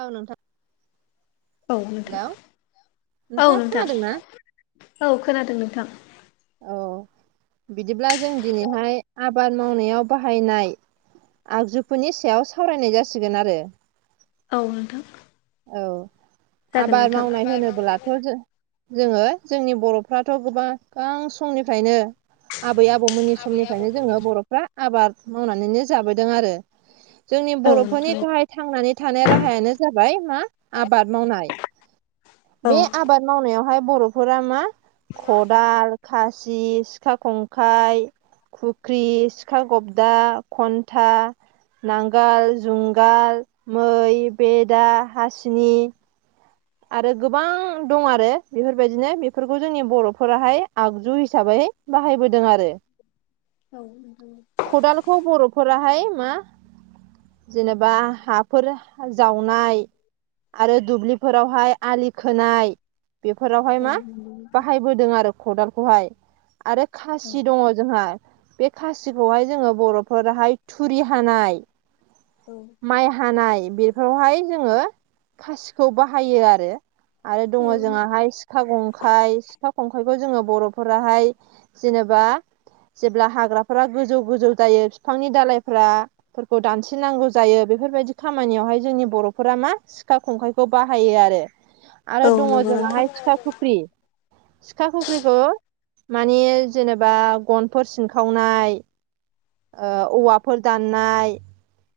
औ नोंथां। औ नोंथां हेलौ औ नोंथाङा नोंथां खोनादोंना औ खोनादों नोंथां। औ बिदिब्ला जों दिनैहाय आबाद मावनायाव बाहायनाय आगजुफोरनि सायाव सावरायनाय जासिगोन आरो। औ नोंथां औ जागोन आबाद नोंथां मावनाय होनोब्लाथ' जों जोङो जोंनि बर'फ्राथ' गोबां-बां समनिफ्रायनो आबै आबौमोननि समनिफ्रायनो जोङो बर'फ्रा आबाद मावनानैनो जाबोदों आरो। जोंनि औ बर'फोरनि नोंथां गाहाय थांनानै थानाय राहायानो जाबाय मा आबाद मावनाय औ बे आबाद मावनायावहाय बर'फोरा मा खदाल, खासि, सिखा खंखाइ, फुख्रि, सिखा गबदा, खन्था, नांगोल जुंगाल, मै, बेदा, हासिनि, आरो गोबां दं आरो बेफोरबायदिनो बेफोरखौ जोंनि बर'फोराहाय आगजु हिसाबै बाहायबोदों आरो। औ। [unintelligible] खदालखौ बर'फोराहाय मा जेनेबा हाफोर जावनाय आरो दुब्लि फोरावहाय आलि खोनाय बेफोरावहाय औ नोंथां औ मा नंगौ नोंथां बाहाय बोदों आरो खदालखौहाय आरो औ खासि दङ' जोंहा बे खासिखौहाय जोङो बर'फोराहाय थुरि हानाय औ माइ हानाय बेफोरावहाय जोङो खासि खौ बाहायो आरो आरो दङ' जोंहाहाय सिखा गं खाय सिखा खंखाइखौ जोङो बर'फोराहाय जेनेबा जेब्ला हाग्राफोरा गोजौ गोजौ जायो बिफांनि दालायफ्रा फोरखौ दानस्रिनांगौ जायो बेफोरबायदि खामानियावहाय जोंनि बर'फोरा मा सिखा खंखाय खौ बाहायो आरो आरो औ दङ' नंगौ नोंथां जोंहाहाय सिखा खुख्रि सिखा खुख्रिखौ माने जेनेबा गनफोर सिनखावनाय ओ औवाफोर दाननाय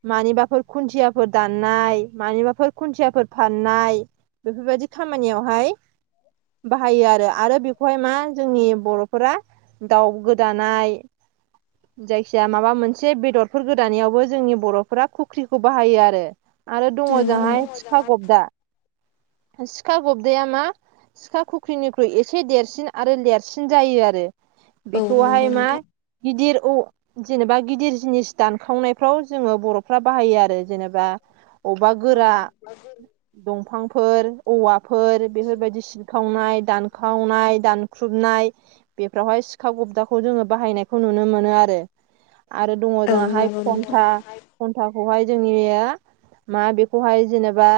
मानिबाफोर खुन्थियाफोर दाननाय मानिबाफोर खुन्थियाफोर फाननाय बेफोरबायदि खामानियावहाय बाहायो आरो आरो बे बेखौहाय मा जोंनि बर'फोरा दाउ गोदानाय जाय खिया माबा मोनसे बेदरफोर गोदानायावबो जोंनि बर'फोरा खुख्रिखौ बाहायो आरो। आरो दङ' नंगौ जोंहाय नंगौ सिखा गबदा सिखा गबदाया मा। सिखा खुख्रिनिख्रुइ एसे देरसिन आरो लेरसिन जायो आरो। औ नंगौ बेखौहाय मा नोंथां गिदिर औ। जेनेबा गिदिर जिनिस दानखावनायफ्राव जोङो बर'फ्रा बाहायो आरो जेनेबा। अबेबा औ गोरा दंफांफोर औवा। फोर बेफोरबायदि सिबखावनाय दानखावनाय दानख्रुबनाय। बेफ्रावहाय सिखा गबदाखौ जोङो बाहायनायखौ नुनो मोनो आरो। आरो दङ' औ जोंहा हाय नंगौ नोंथां खन्था खन्थाखौहाय जोंनिया। मा बेखौहाय जेनेबा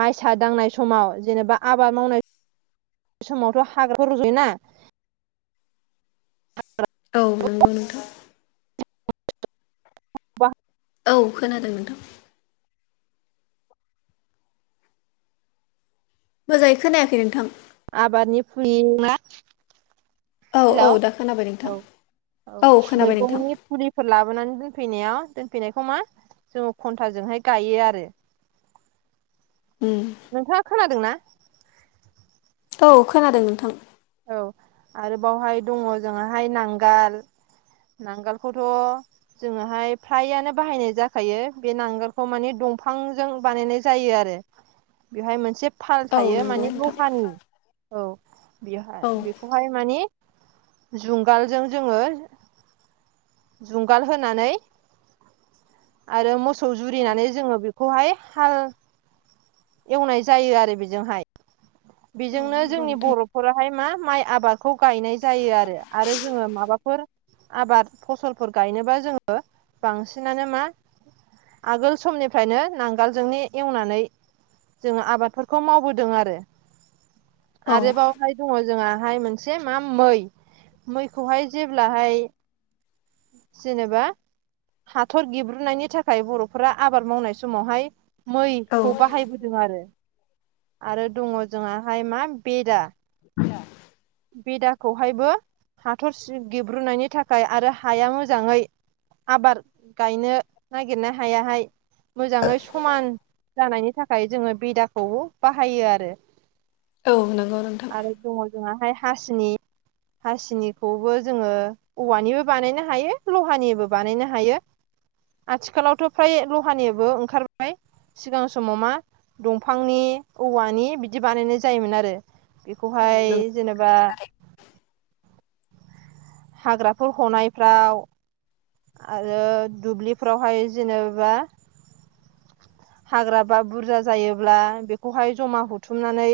माइसा दांनाय समाव जेनेबा आबाद मावनाय समावथ' हाग्राखौ रुज'योना। औ नंगौ नोंथां। [unintelligible] औ खोनादों नोंथां। मोजाङै खोनायाखै नोंथां। आबादनि फुलि मा। हेल' औ दा खोनाबाय नोंथां औ औ खोनाबाय नोंथां मैगंनि। फुलिफोर लाबोनानै दोनफैनायाव दोनफैनायखौ मा जोङो खन्थाजोंहाय गायो आरो। उम नोंथाङा खोनादों ना? औ खोनादों नोंथां। औ आरोबावहाय दङ' जोंहाहाय नांगाल। नांगोलखौथ'। जोङोहाय फ्रायानो बाहायनाय जाखायो बे नांगोलखौ माने दंफांजों बानायनाय। जायो आरो बेहाय मोनसे फाल औ थायो नंगौ मानि नोंथां लहानि। औ बेहाय औ बेखौहाय माने जुंगालजों जोङो। जुंगाल होनानै आरो मोसौ औ जुरिनानै जोङो बे खौहाय हाल एवनाय जायो आरो बेजोंहाय। औ बेजोंनो नंगौ जोंनि नोंथां बर' नखरावहाय मा माइ आबादखौ गायनाय जायो आरो आरो जोङो माबाफोर। आबाद फसलफोर गायनोबा जोङो बांसिनानो मा। आगोल समनिफ्रायनो नांगोलजोंनो एवनानै। जोङो आबादफोरखौ मावबोदों आरो औ आरोबाव। हाय दङ जोंहाहाय मोनसे मा मै मैखौहाय जेब्लाहाय जेनेबा हाथर गेब्रुनायनि थाखाय बर'फोरा आबाद मावनाय समावहाय औ मैखौ बाहायबोदों आरो आरो दङ जोंहाहाय मा बेदा। [inaudible] बेदाखौहायबो हाथर सि गेब्रुनायनि थाखाय आरो हाया मोजाङै आबार गायनो नागिरनो हायाहाय मोजाङै समान जानायनि थाखाय जोङो बेदाखौ बाहायो आरो। औ नंगौ नोंथां आरो दङ जोंहाहाय हासिनि। हासिनिखौबो जोङो औवानिबो बानायनो हायो लहानिबो बानायनो हायो। आथिखालावथ' फ्राय लहानिबो ओंखारबाय। सिगां समाव मा दंफांनि औवानि बिदि बानायनाय जायोमोन आरो। औ बेखौहाय नंगौ जेनोबा हाग्राफोर हनायफ्राव‌ आरो दुब्लिफ्रावहाय जेनोबा हाग्रा बा बुरजा जायोब्ला बेखौहाय जमा हथुमनानै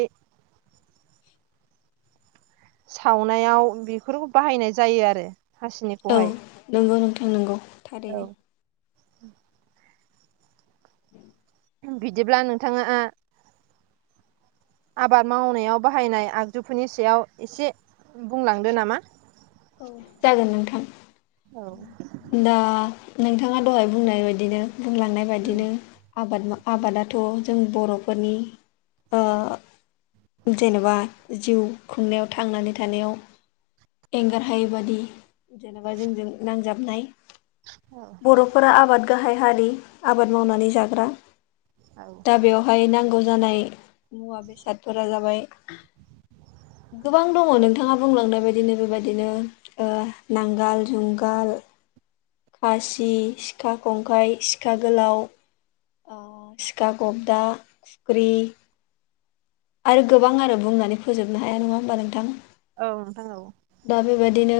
सावनायाव बेफोरखौ बाहायनाय जायो आरो। औ हासिनिखौहाय नंगौ नोंथां नंगौ औ थारैनो। बिदिब्ला नोंथाङा आबाद मावनायाव बाहायनाय आगजुफोरनि सायाव एसे बुंलांदो नामा। औ जागोन नोंथां। औ दा नोंथाङा दहाय बुंनाय बायदिनो बुंलांनाय बायदिनो आबाद आबादाथ' जों बर'फोरनि ओ जेन'बा जिउ खुंनायाव थांनानै थानायाव एंगार हायै बादि जेनेबा जोंजों नांजाबनाय। औ बर'फोरा आबाद गाहाइ हारि आबाद मावनानै जाग्रा औ दा बेयाव फाय नांगौ जानाय मुवा बेसादफोरा जाबाय गोबां दङ नोंथाङा बुंलांनाय बायदिनो बेबाय दिनो ओ नांगाल जुंगाल खासि, सिखा खंखाइ, सिखा गोलाव। आ सिखा गबदा, खुख्रि। आरो गोबां आरो बुंनानै फोजोबनो हाया नङा होमबा नोंथां। औ नोंथां औ। दा बेबादिनो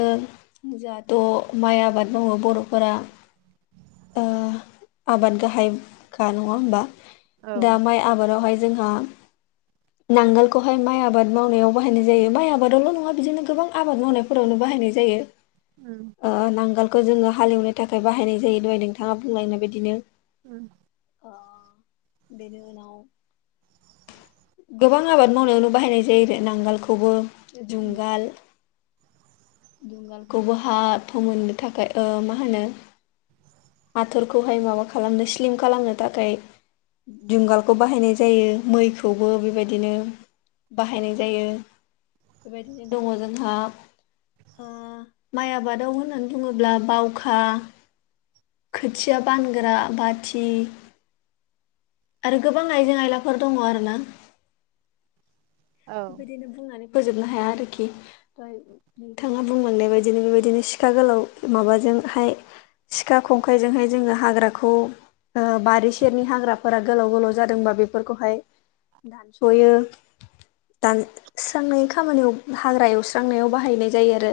जाहाथ' माइ आबाद मावो बर'फोरा। ओ आबाद गाहाइखा नङा होमबा औ दा माइ आबादावहाय जोंहा नांगोलखौहाय माइ आबाद मावनायाव बाहायनाय जायो माइ आबादावल' नङा बिदिनो गोबां आबाद मावनायफोरावनो बाहायनाय जायो उम ओ नांगोल खौ जोङो हालेवनो थाखाय बाहायनाय जायो दहाय नोंथाङा बुंलांनाय बायदिनो। उम ओ बेनि उनाव गोबां आबाद मावनायावनो बाहायनाय जायो दे नांगालखौबो उम जुंगाल दुंगालखौबो हा फोमोननो थाखाय ओ मा होनो हाथरखौहाय माबा खालामनो स्लिम खालामनो थाखाय जुंगालखौ बाहायनाय जायो मैखौबो बेबायदिनो। बाहायनाय जायो बेबायदिनो दङ जोंहा। ओ माइ आबादाव होननानै बुङोब्ला बावखा खोथिया बानग्रा बाथि। आरो गोबां आइजें आयला फोर दङ आरोना। औ बिदिनो बुंनानै फोजोबनो हाया आरोखि। ओमफ्राय नों थाङा बुंलांनाय बायदिनो बेबायदिनो सिखा गोलाव माबाजों हाय सिखा खंखाइजों हाय जोङो हाग्राखौ आ बारि सेरनि हाग्रा फोरा गोलाव गोलाव जादोंबा बेफोर खौहाय दानस'यो दान स्रांनाय खामानियाव हाग्रा एवस्रां नायाव बाहायनाय जायो आरो।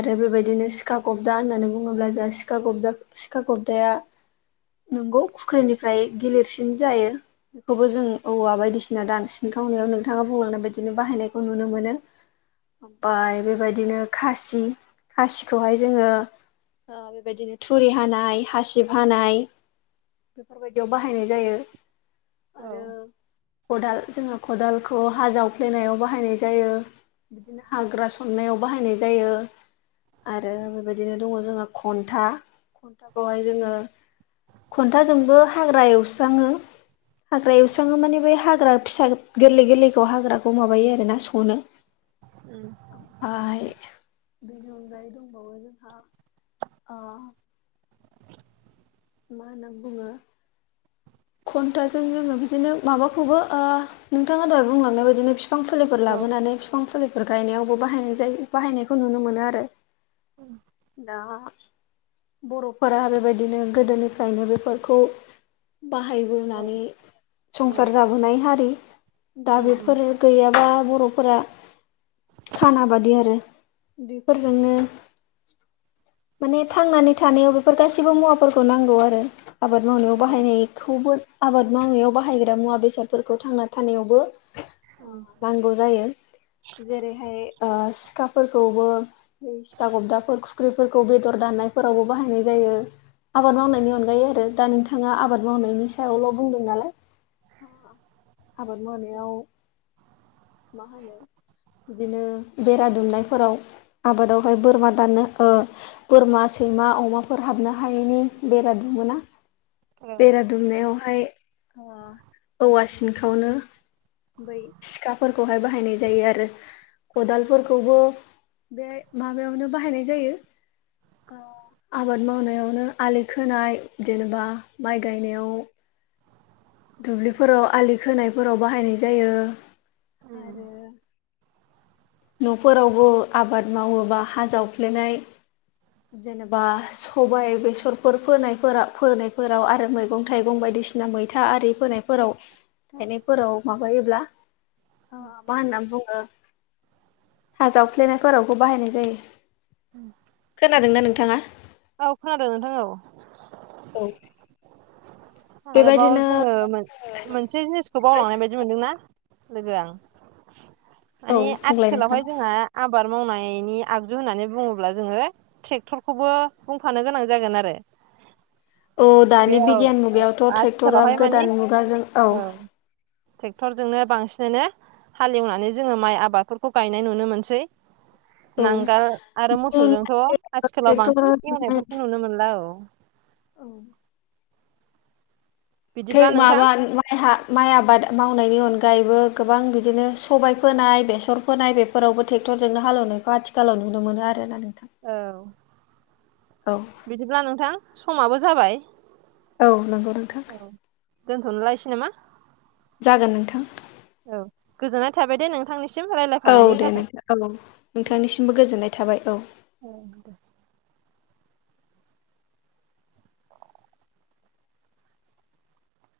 आरो बेबायदिनो सिखा गब्दा होननानै बुङोब्ला जोंहा सिखा गबदा सिखा गब्दाया नोंगौ खुख्रि निफ्राय गिलिर सिन जायो। खौबो जों औवा बायदिसिना दान सिन खावनायाव नोंथाङा बुंलांनाय बायदिनो बाहायनायखौ नुनो मोनो। फाय बेबायदिनो खासि खासि खौहाय जोङो बेबायदिनो थुरि हानाय हासिब हानाय बेफोर बायदियाव बाहायनाय जायो। औ आरो खदाल जोङो खदालखौ हा जावफ्ले नायाव बाहायनाय जायो। हाग्रा सननायाव बाहायनाय जायो। आरो बेबायदिनो दङ जोंहा खन्था खन्था खौहाय जोङो खन्था जोंबो हाग्रा एवस्राङो। हाग्रा एवस्राङो माने बे हाग्रा फिसा गोरलै गोरलैखौ हाग्राखौ माबायो आरोना सनो। उम ओमफाय बेनि अनगायै दंबावो जोंहा ओ मा होनना बुङो? कन्टाजों जोङो बिदिनो माबाखौबो ओ नोंथाङा दहाय बुंलांनाय बायदिनो फि फिफां फुलिफोर औ लाबोनानै फिफां फुलिफोर गायनायावबो बाहायनाय जायो बाहायनायखौ नुनो मोनो आरो। दा बर'फोरा बेबायदिनो गोदोनि फ्रायनो बेफोरखौ बाहाय औ बोनानै संसार जाबोनाय हारि। दा उम उम बेफोर गैयाबा बर'फोरा खाना बादि आरो बेफोर जोंनो माने थांनानै थानायाव बेफोर गासैबो मुवाफोरखौ नांगौ आरो आबाद मावनायाव औ बाहायनाय खौबो आबाद मावनायाव बाहायग्रा मुवा बेसादफोरखौ थांना थानायावबो उम नांगौ जायो जेरैहाय ओ सिखा फोरखौबो सिथा गब्दा फोर खुख्रि फोरखौ बेदर दाननाय फोरावबो बाहायनाय जायो। आबाद मावनायनि अनगायै आरो दा नोंथाङा आबाद मावनायनि सायावल' बुंदों नालाय। आबाद मावनायाव मा होनो बिदिनो बेरा दुमनाय फोराव। आबादाव हाय बोरमा दाननो ओ बोरमा सैमा अमाफोर हाबनो हायैनि बेरा दुमोना। औ बेरा दुमनायाव हाय औवा सिनखौनो बै सिखा फोरखौहाय बाहायनाय जायो आरो। खदाल फोरखौबो बे माबायावनो बाहायनाय जायो। आ आबाद मावनायावनो आलि खोनाय जेनेबा माइ गायनायाव दुब्लि फोराव आलि खोनाय फोराव बाहायनाय जायो। उ आरो [unintelligible] न'फोरावबो आबाद मावोबा हा जावफ्लेनाय [unintelligible] जेनेबा सबाइ बेसरफोर फोनाय फोरा फोनाय फोराव आरो मैगं थाइगं बायदिसि ना मैथा आरि फोनाय फोराव गायनाय फोराव माबायोब्ला आ मा होननानै बुङो हा जावफ्लेनाय फोरावबो बाहायनाय जायो। उ खोनादोंना नोंथाङा? औ खोनादों नोंथां औ। औ आरोबाव बेबायदिनो जोङो मोन-मोनसे जिनिसखौ बावलांनाय बाय बिदि मोनदोंना लोगोआ औ माने बुंलाय नोंथां आथिखालावहाय जोंहा आबाद मावनायनि आगजु होननानै बुङोब्ला जोङो ट्रेक्टरखौबो बुंफानो गोनां जागोन आरो। औ बे दानि औ बिगियान मुगायावथ' ट्रेक्टरा आथिखालावहाय माने गोदान मुगाजों औ ट्रेक्टरजोंनो बांसिनानो हालेवनानै जोङो माइ आबादफोरखौ गायनाय नुनो मोनसै। [inaudible] औ नांगोल आरो मोसौजोंथ' आथिखालाव ट्रेक्टर बांसिन एवनायफोरखौ नुनो मोनला औ। औ बिदिब्ला खाय नोंथां माबा माइहा माइ आबाद मावनायनि अनगायैबो गोबां बिदिनो सबाय फोनाय बेसर फोनाय बेफोरावबो ट्रेक्टरजोंनो हालौनायखौ आथिखालाव नुनो मोनो आरोना नोंथां। औ औ बिदिब्ला नोंथां समाबो जाबाय। औ नंगौ नोंथां। औ दोनथ'लायसै नामा? जागोन नोंथां। औ गोजोननाय थाबाय दे नोंथांनिसिम रायलाय औ दे नोंथां औ नोंथांनिसिमबो गोजोननाय थाबाय औ। औ [unintelligible]